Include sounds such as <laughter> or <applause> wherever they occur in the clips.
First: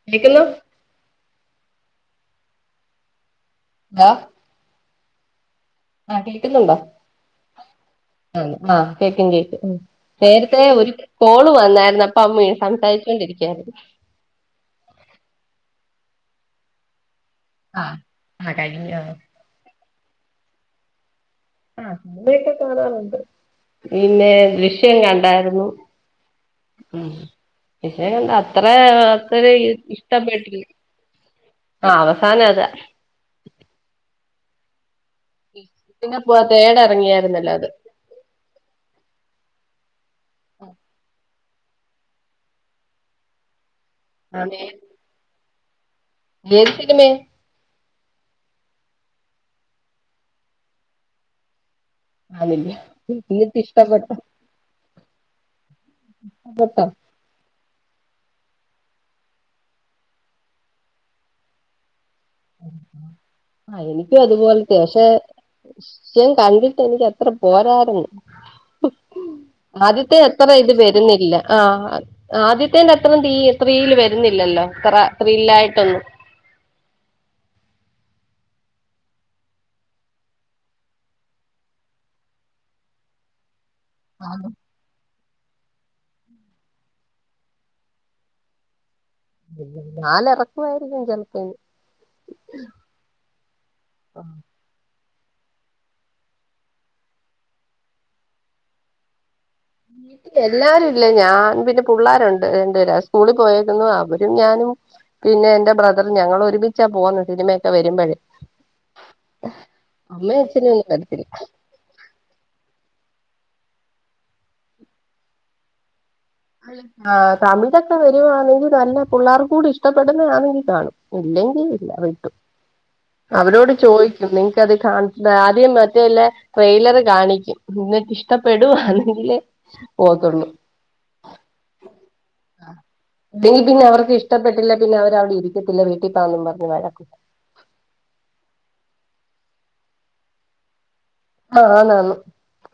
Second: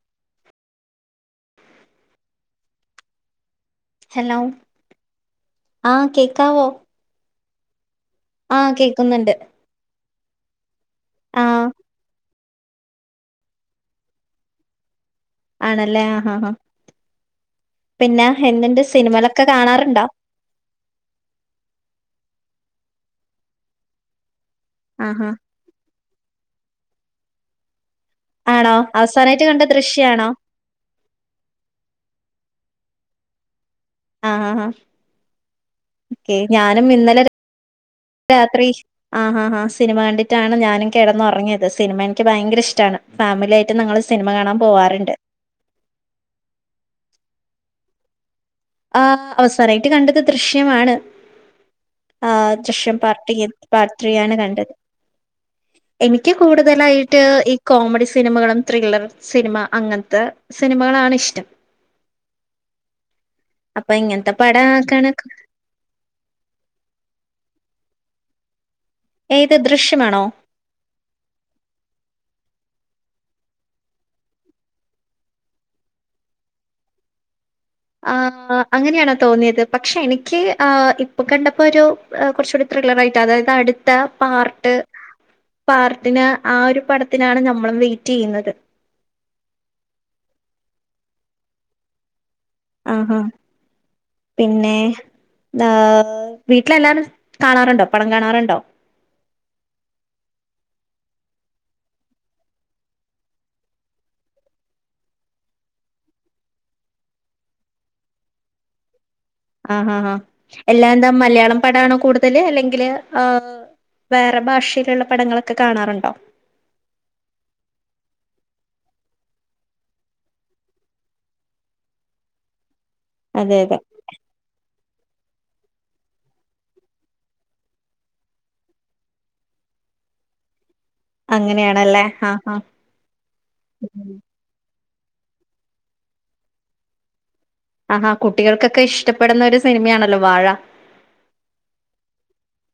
<unintelligible> Hello. ആ കേക്കാവോ ആ ആഹ് കേക്കും കേക്കുംഉം നേരത്തെ ഒരു കോള് ആഹ് വന്നായിരുന്നു അപ്പൊ അമ്മേ സംസാരിച്ചു കൊണ്ടിരിക്കയായിരുന്നു ആണല്ലേ ആഹാ ഹാ.. പിന്നെ എന്തുണ്ട് സിനിമളൊക്കെ കാണാറുണ്ടോ ആ സിനിമയൊക്കെ കാണാറുണ്ട് പിന്നെ... ദൃശ്യം ആഹാ കണ്ടായിരുന്നു ഉം <unintelligible> അത്ര ആണോ അവസാനായിട്ട് <unintelligible> കണ്ട ദൃശ്യാണോ ഇഷ്ടപെട്ടില്ല ആ അവസാനം അതാ ആഹ് ഹ ഹ പിന്നെ പോ തേട് റങ്ങിയായിരുന്നല്ലോ അത് രാത്രിശ് ആഹ് ഹ ഹ സിനിമ കണ്ടിട്ടാണ് ഞാനും കിടന്നു റങ്ങിയത് സിനിമ എനിക്ക് ഭയങ്കര ഇഷ്ടാണ് ഫാമിലി ആയിട്ട് നിങ്ങൾ സിനിമ കാണാൻ പോവാറുണ്ട് തേത് സിനിമേ ആ അവസാനായിട്ട് കണ്ടത് ദൃശ്യമാണ് ആ ആണില്ല ദൃശ്യം പാർട്ടിയത് എന്നിട്ട് പാർട്ട് ഇഷ്ടപ്പെട്ടോ ത്രീയാണ് കണ്ടത് എനിക്ക് ഇഷ്ടപ്പെട്ടോ കൂടുതലായി ട്ട് ഈ കോമഡി സിനിമകളും ത്രില്ലർ സിനിമ അങ്ങനത്തെ സിനിമകളാണിഷ്ടം ആ അപ്പൊ എനിക്കു ഇങ്ങനത്തെ പടം അതുപോലത്തെ പക്ഷെ.. ആക്കാണ് ശ്യം കണ്ടിട്ട് എനിക്ക് അത്ര പോരാരുന്നു ഹും ഏത് ആദ്യത്തെ ദൃശ്യമാണോ അത്ര ഇത് വരുന്നില്ല ആഹ ആദ്യത്തെന്റെത്രേംതീ ത്രീൽ വരുന്നില്ലല്ലോ ത്ര ത്രില്ലായിട്ടൊന്നും ആഹ അങ്ങനെയാണോ തോന്നിയത് പക്ഷെ എനിക്ക് ഇപ്പൊ കണ്ടപ്പോ ഒരു കുറച്ചുകൂടി ത്രില്ലർ ആയിട്ട് അതായത് അടി ട്ട് പാർട്ട് പാർട്ടിന് ആ ഒരു പടത്തിനാണ് ഞമ്മള് വെയിറ്റ് ചെയ്യുന്നത് ന്നാലു ഇറക്കുവായിരിക്കും ചിലപ്പൻ ആഹ് ഹ പി പിന്നെ.. ദാ വീട്ടിലെല്ലാരും കാണാറുണ്ടോ പടം കാണാറ്ണ്ടോ <inaudible> എല്ലാരുല്ല ഞാൻ പിന്നെ പുള്ളാരുണ്ട് രണ്ടുര് സ്കൂളിൽ പോയേക്കുന്നുവ. അവരും ഞാനും പിന്നെ എന്റെ ബ്രദറും ഞങ്ങളൊ രുമിച്ചാ <unintelligible> സിനിമയൊക്കെ വരുമ്പഴെ ആ ഹ് ഹ ഹാ അച്ഛനും എല്ലാ ഒന്നും എന്താ വരത്തില്ല മലയാളം പടാണോ കൂടുതൽ അല്ലെങ്കിൽ ആ.. വേറെ ഭാഷയിലുള്ള പടങ്ങളൊക്കെ കാണാറുണ്ടോ തമിഴൊക്കെ വരുവാണെങ്കിൽ നല്ല പുള്ളേർക്കു കൂടി ഇഷ്ടപ്പെടുന്നതാണെങ്കി കാണും ഇല്ലെങ്കിൽ ഇല്ല വിട്ടു അതെ അവരോട് അതെ ചോദിക്ക് <unintelligible> ടെയിലറ് കാണിക്കും എന്നിട്ട് ഇഷ്ടപ്പെടുവാണെങ്കിലേ പോത്തുള്ളൂ അങ്ങനെയാണല്ലേ ആഹ് ആഹ് ഇഷ്ടപ്പെട്ടില്ലെ പിന്നെ അവരവിടെ ഇരിക്കത്തില്ല വീട്ടിൽ പോകാന്ന് പറഞ്ഞു വഴക്ക് ആഹാ കുട്ടികൾക്കൊക്കെ ഇഷ്ടപ്പെടുന്ന ഒരു സിനിമയാണല്ലോ വാഴ ആഹ് ആന്ന് ആന്ന്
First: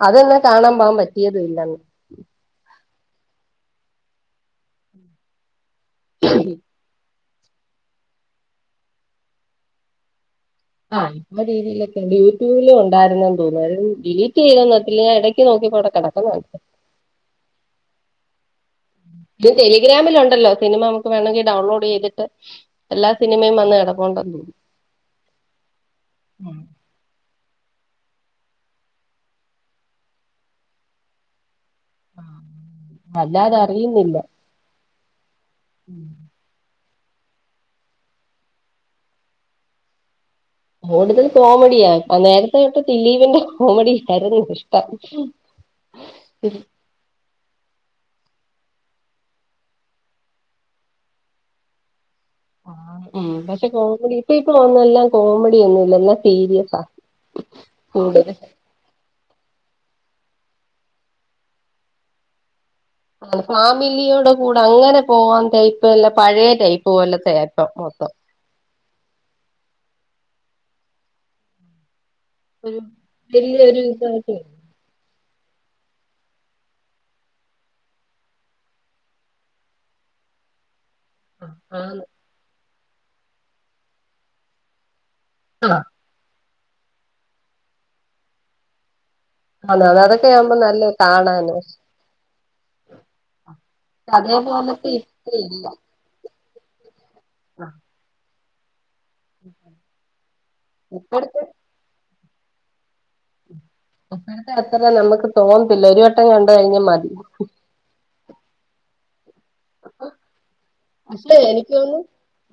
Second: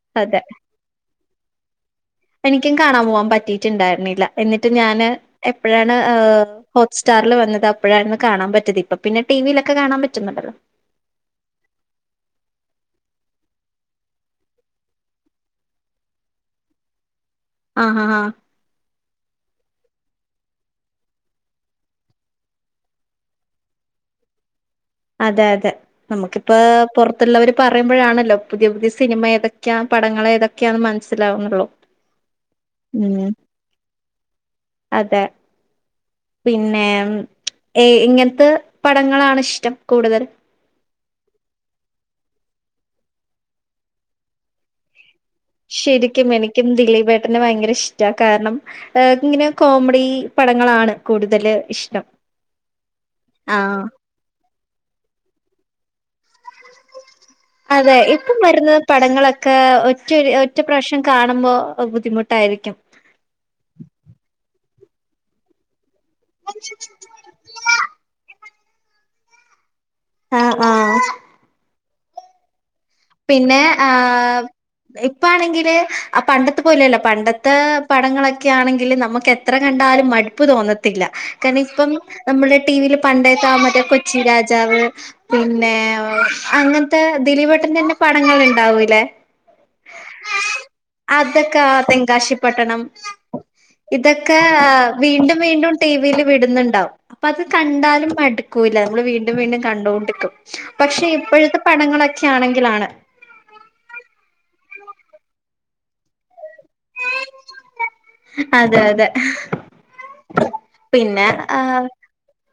അതന്നെ അതെ കാണാൻ പോകാൻ പറ്റിയതും ഇല്ലന്ന് എനിക്കും കാണാൻ പോകാൻ പറ്റിട്ടുണ്ടായിരുന്നില്ല എന്നിട്ട് ഞാൻ എപ്പോഴാണ് ഹോട്ട്സ്റ്റാർ വന്നത് അപ്പോഴാരുന്നു കാണാൻ പറ്റീത് ഇപ്പൊ പിന്നെ ടിവിയിലൊക്കെ കാണാൻ പറ്റുന്നുണ്ടല്ലോ ആ ആഹ് രീതിയിലൊക്ക യൂടൂബിലും ഉണ്ടായിരുന്നു എന്ന് തോന്നുന്നു അത് ഡിലീറ്റ് ചെയ്തോന്ന് അറിയത്തില്ല ഞാൻ ഇടയ്ക്ക് നോക്കിപ്പോവിടെ കിടക്കുന്ന കണ്ടു ആഹ് ഹാ ഹാ ഇത് ടെലിഗ്രാമിലൊണ്ടല്ലോ സിനിമ നമുക്ക് വേണമെങ്കിൽ ഡൗൺലോഡ് ചെയ്തിട്ട് എല്ലാ സിനിമയും വന്ന് കിടപ്പുണ്ടെന്നു തോന്നുന്നു അതെ അതെ നമുക്കിപ്പൊ പുറ ത്തുള്ളവര് പറയുമ്പോഴാണല്ലോ പുതിയ പുതിയ സിനിമ ഏതൊക്കെയാണ് പടങ്ങള് ഏതൊക്കെയാണെന്ന് മനസ്സിലാവുന്നുള്ളു ആഹ് അല്ലാതെ അറിയുന്നില്ല അതെ ഉം പിന്നെ എങ്ങനത്തെ പടങ്ങളാണ് ഇഷ്ടം കൂടുതൽ കൂടുതൽ കോമഡിയാ അ നേരത്തെയൊക്കെ ദിലീപിന്റെ കോമഡിയായിരുന്നു ഇഷ്ടം ശെരിക്കും എനിക്കും ദിലീപേട്ടനെ ഭയങ്കര ഇഷ്ടാ കാരണം ഏഹ് ഇങ്ങനെ കോമഡി പടങ്ങളാണ് കൂടുതൽ ഇഷ്ടം ആഹ് ഉം പക്ഷെ ആഹ് കോമഡി ഇപ്പൊ ഇപ്പൊ വന്ന് എല്ലാം കോമഡിയൊന്നൂല്ല എല്ലാം സീരിയസാ അതെ കൂടുതൽ ഇപ്പം വരുന്നത് പടങ്ങളൊക്കെ ഒറ്റൊരു ഒറ്റ പ്രാവിശ്യം കാണുമ്പോൾ ബുദ്ധിമുട്ടായിരിക്കും ആഹ് ഫാമിലിയോടെ കൂടെ അങ്ങനെ പോവാൻ ടൈപ്പ് അല്ല പഴയ ടൈപ്പ് പോലത്തെയിപ്പം മൊത്തം ആഹ് ആഹ് ഉം പിന്നെ ആഹ് ഇപ്പാണെങ്കില് പണ്ടത്തെ പോലെയല്ല പണ്ടത്തെ പടങ്ങളൊക്കെ ആണെങ്കിൽ നമുക്ക് എ ത്ര കണ്ടാലും മടുപ്പ് തോന്ന ത്തില്ല കാരണം ഇപ്പം ആണ് നമ്മുടെ ടിവിയിൽ പണ്ടത്തെ മറ്റേ കൊച്ചി രാജാവ് പിന്നെ ആഹ് അങ്ങനത്തെ ദിലീപേട്ടന്റെ തന്നെ പടങ്ങൾ ഉണ്ടാവൂലേ ആണ് അത് അതൊക്കെ ആവുമ്പോ നല്ല കാണാന് അതൊക്കെ പക്ഷെ ആഹ് തെങ്കാശി പട്ടണം ഇതൊക്കെ അതേപോലത്തെ ഇപ്പ വീണ്ടും ഇല്ല വീണ്ടും ടിവിയില് വിടുന്നുണ്ടാവും അപ്പൊ അത് കണ്ടാലും മടുക്കൂല്ല നമ്മള് വീണ്ടും വീണ്ടും കണ്ടോണ്ടിക്കും പക്ഷെ ഇപ്പഴത്തെ ഇപ്പോഴത്തെ പടങ്ങളൊക്കെ ആണെങ്കിലാണ് ഇപ്പോഴത്തെ അത്ര നമുക്ക് തോന്നത്തില്ല ഒരു വട്ടം കണ്ട് കഴിഞ്ഞാ മതി അതെ അതെ അപ്പ പിന്നെ ഇപ്പൊ എനിക്ക് ആഹ് തോന്നുന്നു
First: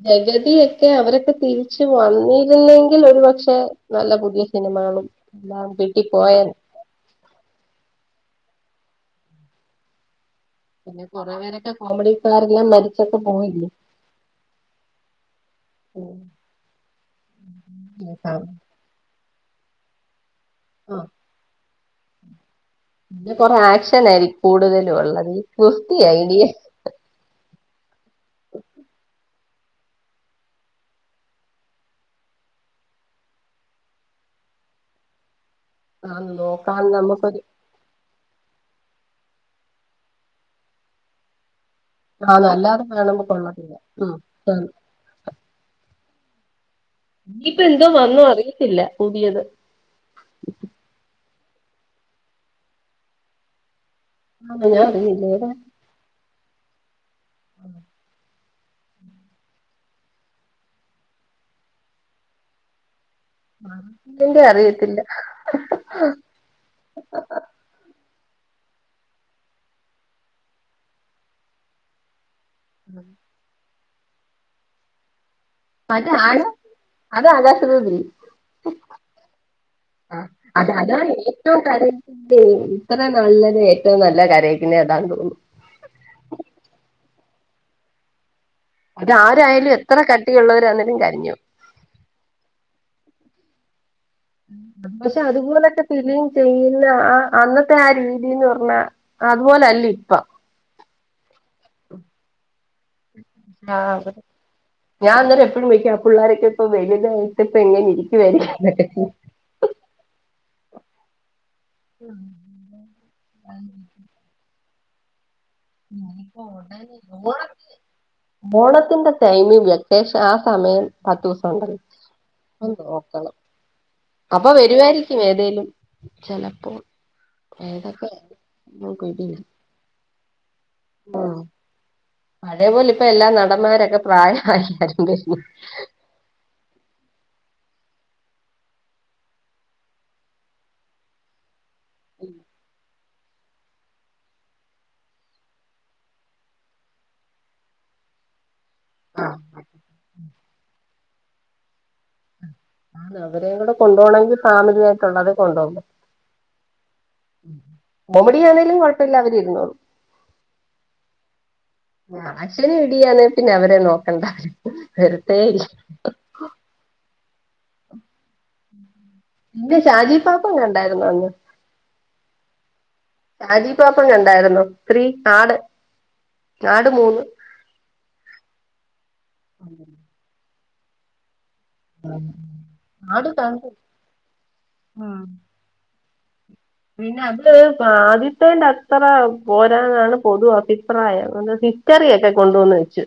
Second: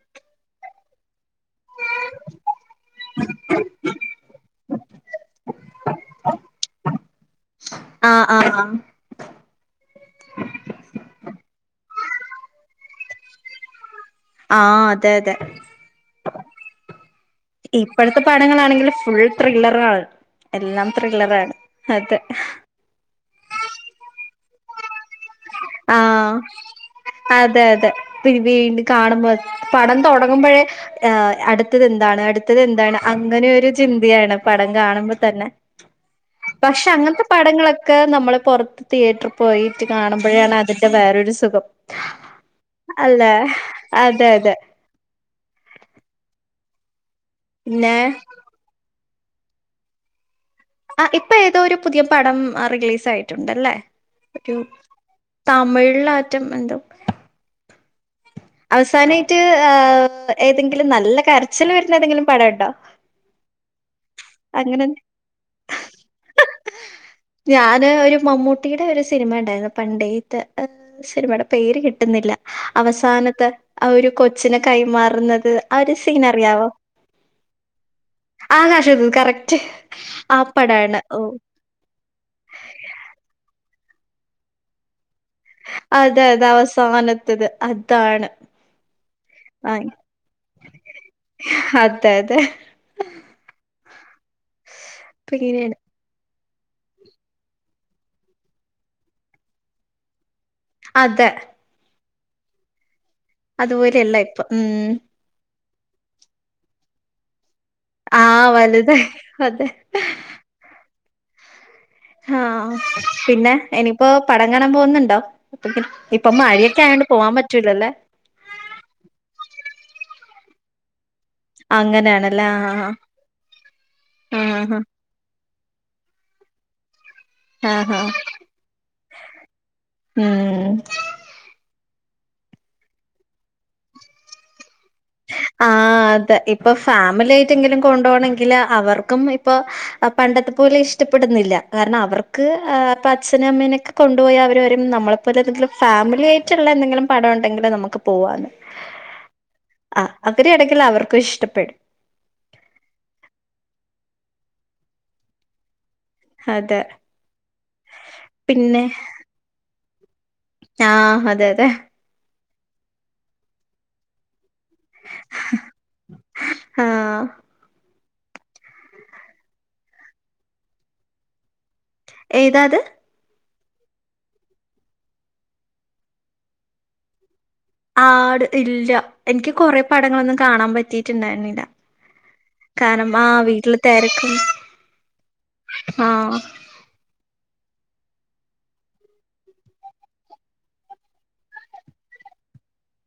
ജഗതിയൊക്കെ അവരൊക്കെ തിരിച്ച് വന്നിരുന്നെ ങ്കിൽ ഒരുപക്ഷെ നല്ല പുതിയ സിനിമകളും എല്ലാം കിട്ടി പോയേനെ ആഹ് ആഹ് ആഹ് പിന്നെ കുറെ പേരൊക്കെ കോമഡിക്കാരെല്ലാം മരിച്ചൊക്കെ പോയില്ലേ ആഹ് അതെ അതെ ഇപ്പഴത്തെ ആഹ് പടങ്ങളാണെങ്കിൽ ഫുൾ ത്രില്ലറാണ് എല്ലാം ത്രില്ലറാണ് അതെ പിന്നെ കൊറെ ആക്ഷൻ ആയിരിക്കും കൂടുതലും ഉള്ളത് കുസ്തി ആഹ് ഐഡിയ അതെ അതെ പിന്നെ വീണ്ടും കാണുമ്പോ പടം തുടങ്ങുമ്പോഴേ.. ആഹ് അടുത്തത് എന്താണ് അടുത്തത് എന്താണ് അങ്ങനെയൊരു ചിന്തയാണ് പടം കാണുമ്പോ തന്നെ ആഹ പക്ഷെ അങ്ങനത്തെ പടങ്ങളൊ ക്കെ നമ്മള് പൊറത്ത് തിയേറ്റർ പോയിട്ട് കാണുമ്പോഴാണ് അതിന്റെ വേറൊരു സുഖം. ആഹ നല്ലാതെ വേറൊന്നും അല്ലെ കൊള്ളത്തില്ല. അതെ ഉ അതെ യിപ്പ എന്തോ പിന്നെ വന്നോ അറിയയിത്തില്ല പുതിയത്. ആ ഇപ്പൊ ഏതോ ഒരു പുതിയ പടം റിലീസ് ആയട്ടുണ്ടല്ലേ? റ്റു ആന്നോ ഞാൻ അറിഞ്ഞില്ല തമിഴാറ്റം എന്തോ? <unintelligible> അവസാനായിട്ട് ഏതെങ്കിലും നല്ല കരച്ചിൽ വരുന്ന ഏതെങ്കിലും പടം ഉണ്ടോ <unintelligible> അങ്ങനെ അറിയത്തില്ല ഞാന് ഒരു മമ്മൂട്ടിയുടെ ഒരു സിനിമ ഉണ്ടായിരുന്നു. പണ്ടേത്തെ സിനിമയുടെ പേര് കിട്ടുന്നില്ല. അവസാനത്തെ ആ ഒരു കൊച്ചിനെ കൈമാറുന്നത്. ആഒര് അതാണ് സീനറിയാവോ അത് ആകാശദൂതിരി ആകാശദൂദ് കറക്റ്റ് ആപ്പടാണ് ഓ കരക്ക ഇത്ര നല്ലത് ഏറ്റവും നല്ല കരക്കിന്ന ഏതാ തോന്നും അതെ അതെ അവസാനത്തത് അതാണ്. അത് ആരായാലും ആ, എത്ര കട്ടിയള്ളവരന്നേലും കരഞ്ഞോവും. അതെ അതെ പക്ഷെ പിന്നെയാണ് അതുപോലൊക്കെ <unintelligible> ചെയ്യുന്ന ആ അന്നത്തെ ആ രീതിന്ന് പറഞ്ഞാ അതുപോലല്ല ഇപ്പ. അതെ ആ അതുപോലെയല്ല ഇപ്പൊ ഉം ഞാൻന്നേരം എപ്പഴും വക്കും പിള്ളോരൊക്കെ ഇപ്പ വലിയ ഇപ്പ എങ്ങന എനിക്ക് ആ വര വലുതായി അതെ ആഹ ആ പിന്നെ എനിപ്പോ പടം കാണാൻ പോകുന്നുണ്ടോ? <unintelligible> ഇപ്പൊ മഴയൊക്കെ ആണ് പോവാൻ പറ്റൂലല്ലേ? ഓണത്തിന്റെ ടൈമി വെക്കേഷൻ ആ സമയം പത്ത്സ അങ്ങനെയാണല്ലേ <unintelligible> ആഹ് നോക്കണം. അപ്പൊ ആഹ് വരുവായിരിക്ക ക്ക ഏതലും ചെലപ്പോ ആഹ് ഏതൊക്കെ നക്ക്ട്ടില്ല <unintelligible> ഉം ആ പഴേപോലെ ഇപ്പ എല്ലാ നടന്മാരൊക്കെ പ്രായമായില്ലേ? ആ അതെ ഇപ്പൊ ഫാമിലി ആയിട്ടെങ്കിലും കൊണ്ട ണങ്കില് അവർക്കും ഇപ്പൊ അ പണ്ടത്തെ പോലെ ഇഷ്ടപ്പെടുന്നില്ല കാരണം അവർക്ക് ആ പ്പ അച്ഛും അമ്മനെക്കെ കൊണ്ടു പോോയി അവർ വരും നമ്മളെപ്പോലെന്തെിലുംഫാമിലി ആയിട്ടുള്ള എന്തെങ്കിലും പടംണ്ടങ്കിൽ നമുക്ക് പോവൻ ആഹ ആഅവരി ഇടക്കങ്കില അവർക്കും ഇഷ്ടപ്പെടും. ആ അവര കൂടെ കൊണ്ടോണങ്കിൽ ഫാമിലായിട്ടുള്ളള്ളത കൊണ്ടകു അതെ കോമടിയാണേലും കൊഴപ്പമല്ല അവര് രുന്നോളും. ആഹ അതെ അതെ ക്യാഷ് റെഡി ആണേൽ പിന്നെ അവരെ നോക്കണ്ട വെറുതെ ഇരിക്ക് ആഹ ഇന്റെ ഷാജി പാപ്പന്നെ കണണ്ടായിരുന്ന അന്ന്? ഏതാത്? ഷാജിപാപ്പൻ കണ്ടായിരുന്നോ ത്രീ ആട് മൂവി. ആട് ഇല്ല എനിക്ക് കൊറെേ പടങ്ങളൊന്നും കാണാൻ പറ്റിട്ടുണ്ടായിരുന്നില്ല. കാരണം ആ വീട്ടില് തിരക്കും ആഹ പിന്നെ അത് ആദ്യത്തേന്റെ അത്ര പോരാന്നാണ് പൊതു അഭിപ്രായം കറിയൊക്കെ കൊണ്ടെന്നു വെച്ച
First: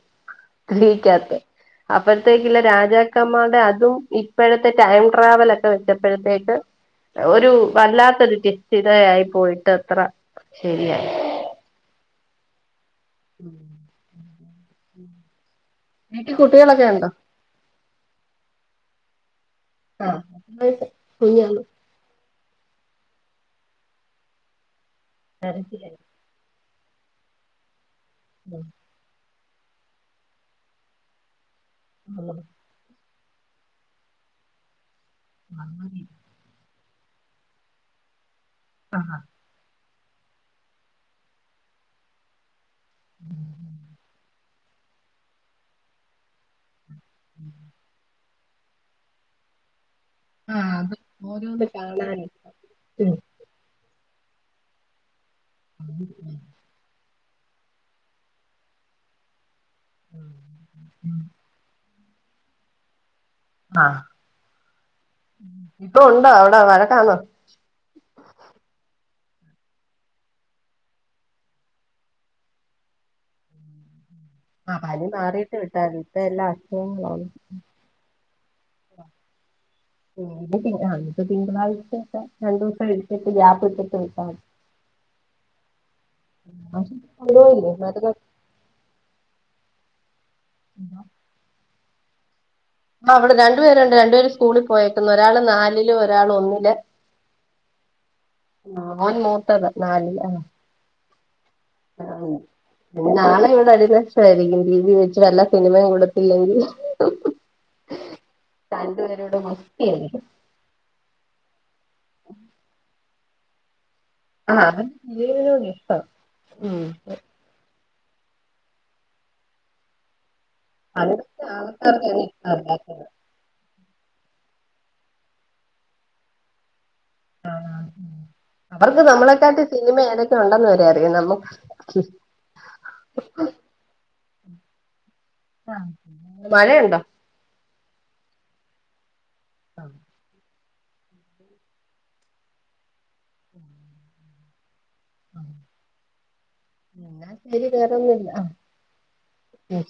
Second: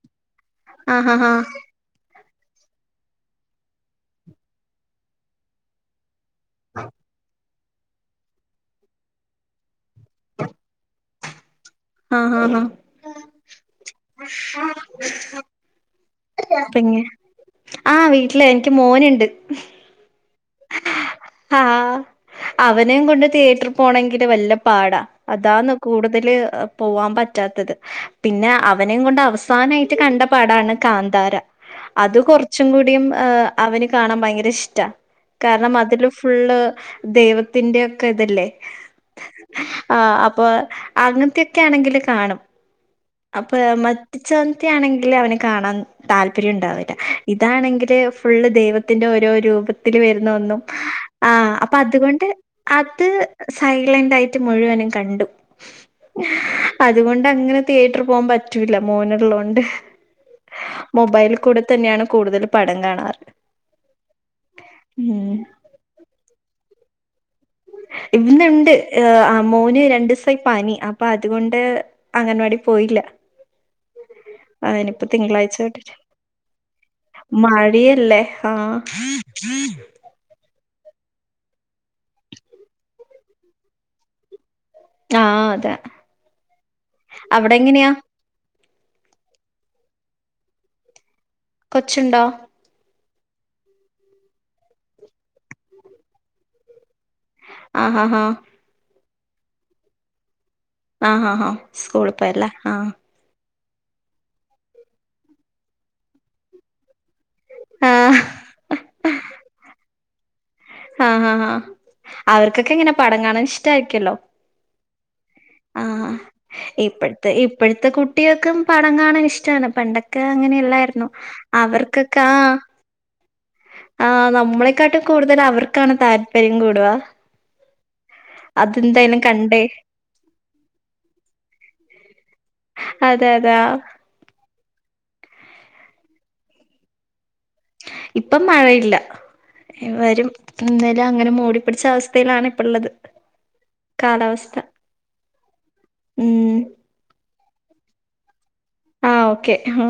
ആഹ് ആഹ് തീകത്. അപ്പഴത്തേക്കുള്ള രാജാക്കന്മാരുടെ അതും ഇപ്പോഴത്തെ ടൈം ട്രാവൽ ഒക്കെ വെച്ചപ്പോഴത്തേക്ക് ഒരു വല്ലാത്തൊരു സ്ഥിതയായി പോയിട്ട് അത്ര ശരിയായി ആഹ് ആഹ് ആഹ് ഉം <unintelligible> വീട്ടിൽ കുട്ടികളൊക്കെ ഉണ്ടോ ആഹ് വീട്ടില എനിക്ക് മോനുണ്ട് ആഹ് കൈച്ചോ ആഹ് അവനെയും കൊണ്ട് തിയേറ്റർ പോണമെങ്കില് വല്ല്യ പാടാ അതാണ് കൂടുതൽ പോവാൻ പറ്റാത്തത് പിന്നെ അവൻ അവനെകൊണ്ട് അവസാനായിട്ട് കണ്ട പടാണ് കാന്താര അത് കൊർച് അവന് കാണാൻ ഭയങ്കര ഇഷ്ട കാരണം അതിൽ ഉള്ള ദൈവത്തിന്റെ ഒക്കെ ഇതല്ലേ ആഹ് ആഹ് അപ്പൊ അങ്ങനത്തെെയൊക്കെ ആണെങ്കിൽ കാണും അപ്പൊ മറ്റച്ചവത്തി ആണെങ്കിൽ അവനെ കാണാൻ താല്പര്യം ഉണ്ടാവില്ല ഇതാണെങ്കില് ഫുള്ള് ദൈവത്തിന്റെ ഓരോ രൂപത്തിൽ വ ഓരോന്ന് അപ്പൊ കാണാന് അതുകൊണ്ട് അത് സൈലന്റ് ആയിട്ട് മുഴുവനും കണ്ടു <inaudible> അതുകൊണ്ട് അങ്ങനെ തിയേറ്റർ പോകാൻ പറ്റൂല്ല മോനുള്ളൊണ്ട് മൊബൈൽ കൂടെ തന്നെയാണ് കൂടുതൽ പടം കാണാറ് ആഹ് ഉം ഇപ്പൊ ഉണ്ടോ അവിടെ വഴക്കണോ ഇന്നണ്ട് ആ മോന് രണ്ടീസായി പനി അപ്പൊ അതുകൊണ്ട് അംഗൻവാടി പോയില്ല ആ അവനിപ്പോ പനി മാറിട്ട് തിങ്കളാഴ്ച വിട്ടാതി ഇപ്പ എല്ലാം അസുഖങ്ങളള്ള യല്ലേ ആഹ് അ തിങ്കളാഴ്ചട്ട രണ്ടു ദിവസം കഴിഞ്ഞ് ഗ്യാപ്പിട്ട് വിട്ടമതി ആഹ് അതെ അവിടെ എങ്ങനെയാ ല്ലേതൊക്ക <inaudible> കൊച്ചുണ്ടോ ആ ഇവിടെ രണ്ടു പേരുണ്ട് രണ്ടുപേര് സ്കൂളിൽ പോയേക്കുന്നു ഒരാള് നാലില് ഒരാള് ഒന്നില് ആഹാഹാ ആ മോൻ മൂത്തത് നാലിൽ ആണ് ആഹ് ആഹ് ആഹ് സ്കൂൾ പോയല്ലേ ആഹ് നാളെ ഇവിടെ അടി നഷ്ടായിരിക്കും ടിവി വെച്ച നല്ല സിനിമയും കൊടുത്തില്ലെങ്കിൽ ആഹ് രണ്ടുപേരുംകൂടാ ഗുസ്തി ആയിരിക്കും ആഹ് ഹാ അവർക്കൊക്കെ ഇങ്ങനെ പടം കാണാൻ ഇഷ്ടയിരിക്കല്ലോ ആ അവർക്ക് സിനിമയോട് ഇഷ്ടാ ആഹ് ഉം ഇപ്പഴത്തെ ഇപ്പഴത്തെ കുട്ടി കുട്ടികൾക്കും പടം കാണാ ഇഷ്ടമാണ് പണ്ടൊക്കെ അങ്ങനെയാല്ല അവർക്കൊക്കെ അഹ് ആഹ് നമ്മളെക്കാട്ടും കൂടുതൽ അവർക്കാണ് താല്പര്യം കൂടുവാ ആഹ് അവർക്ക് കണ്ടേ നമ്മളെക്കാട്ടും സിനിമ ഏതൊക്കെ ഉണ്ടെന്ന് വരെ അറിയാം നമ്മ അതെ അതെ ആ. ആഹ് മഴയുണ്ടോ ഇപ്പം മഴയില്ല വരും എന്തോലും അങ്ങനെ മൂടി പിടിച്ച അവസ്ഥയിലാണ് ഇപ്പള്ളത് കാലാവസ്ഥ ഉം വലിയ ക്ലിയർ ഒന്നും ല്ല്യ ആഹ് ഓക്കെ മ്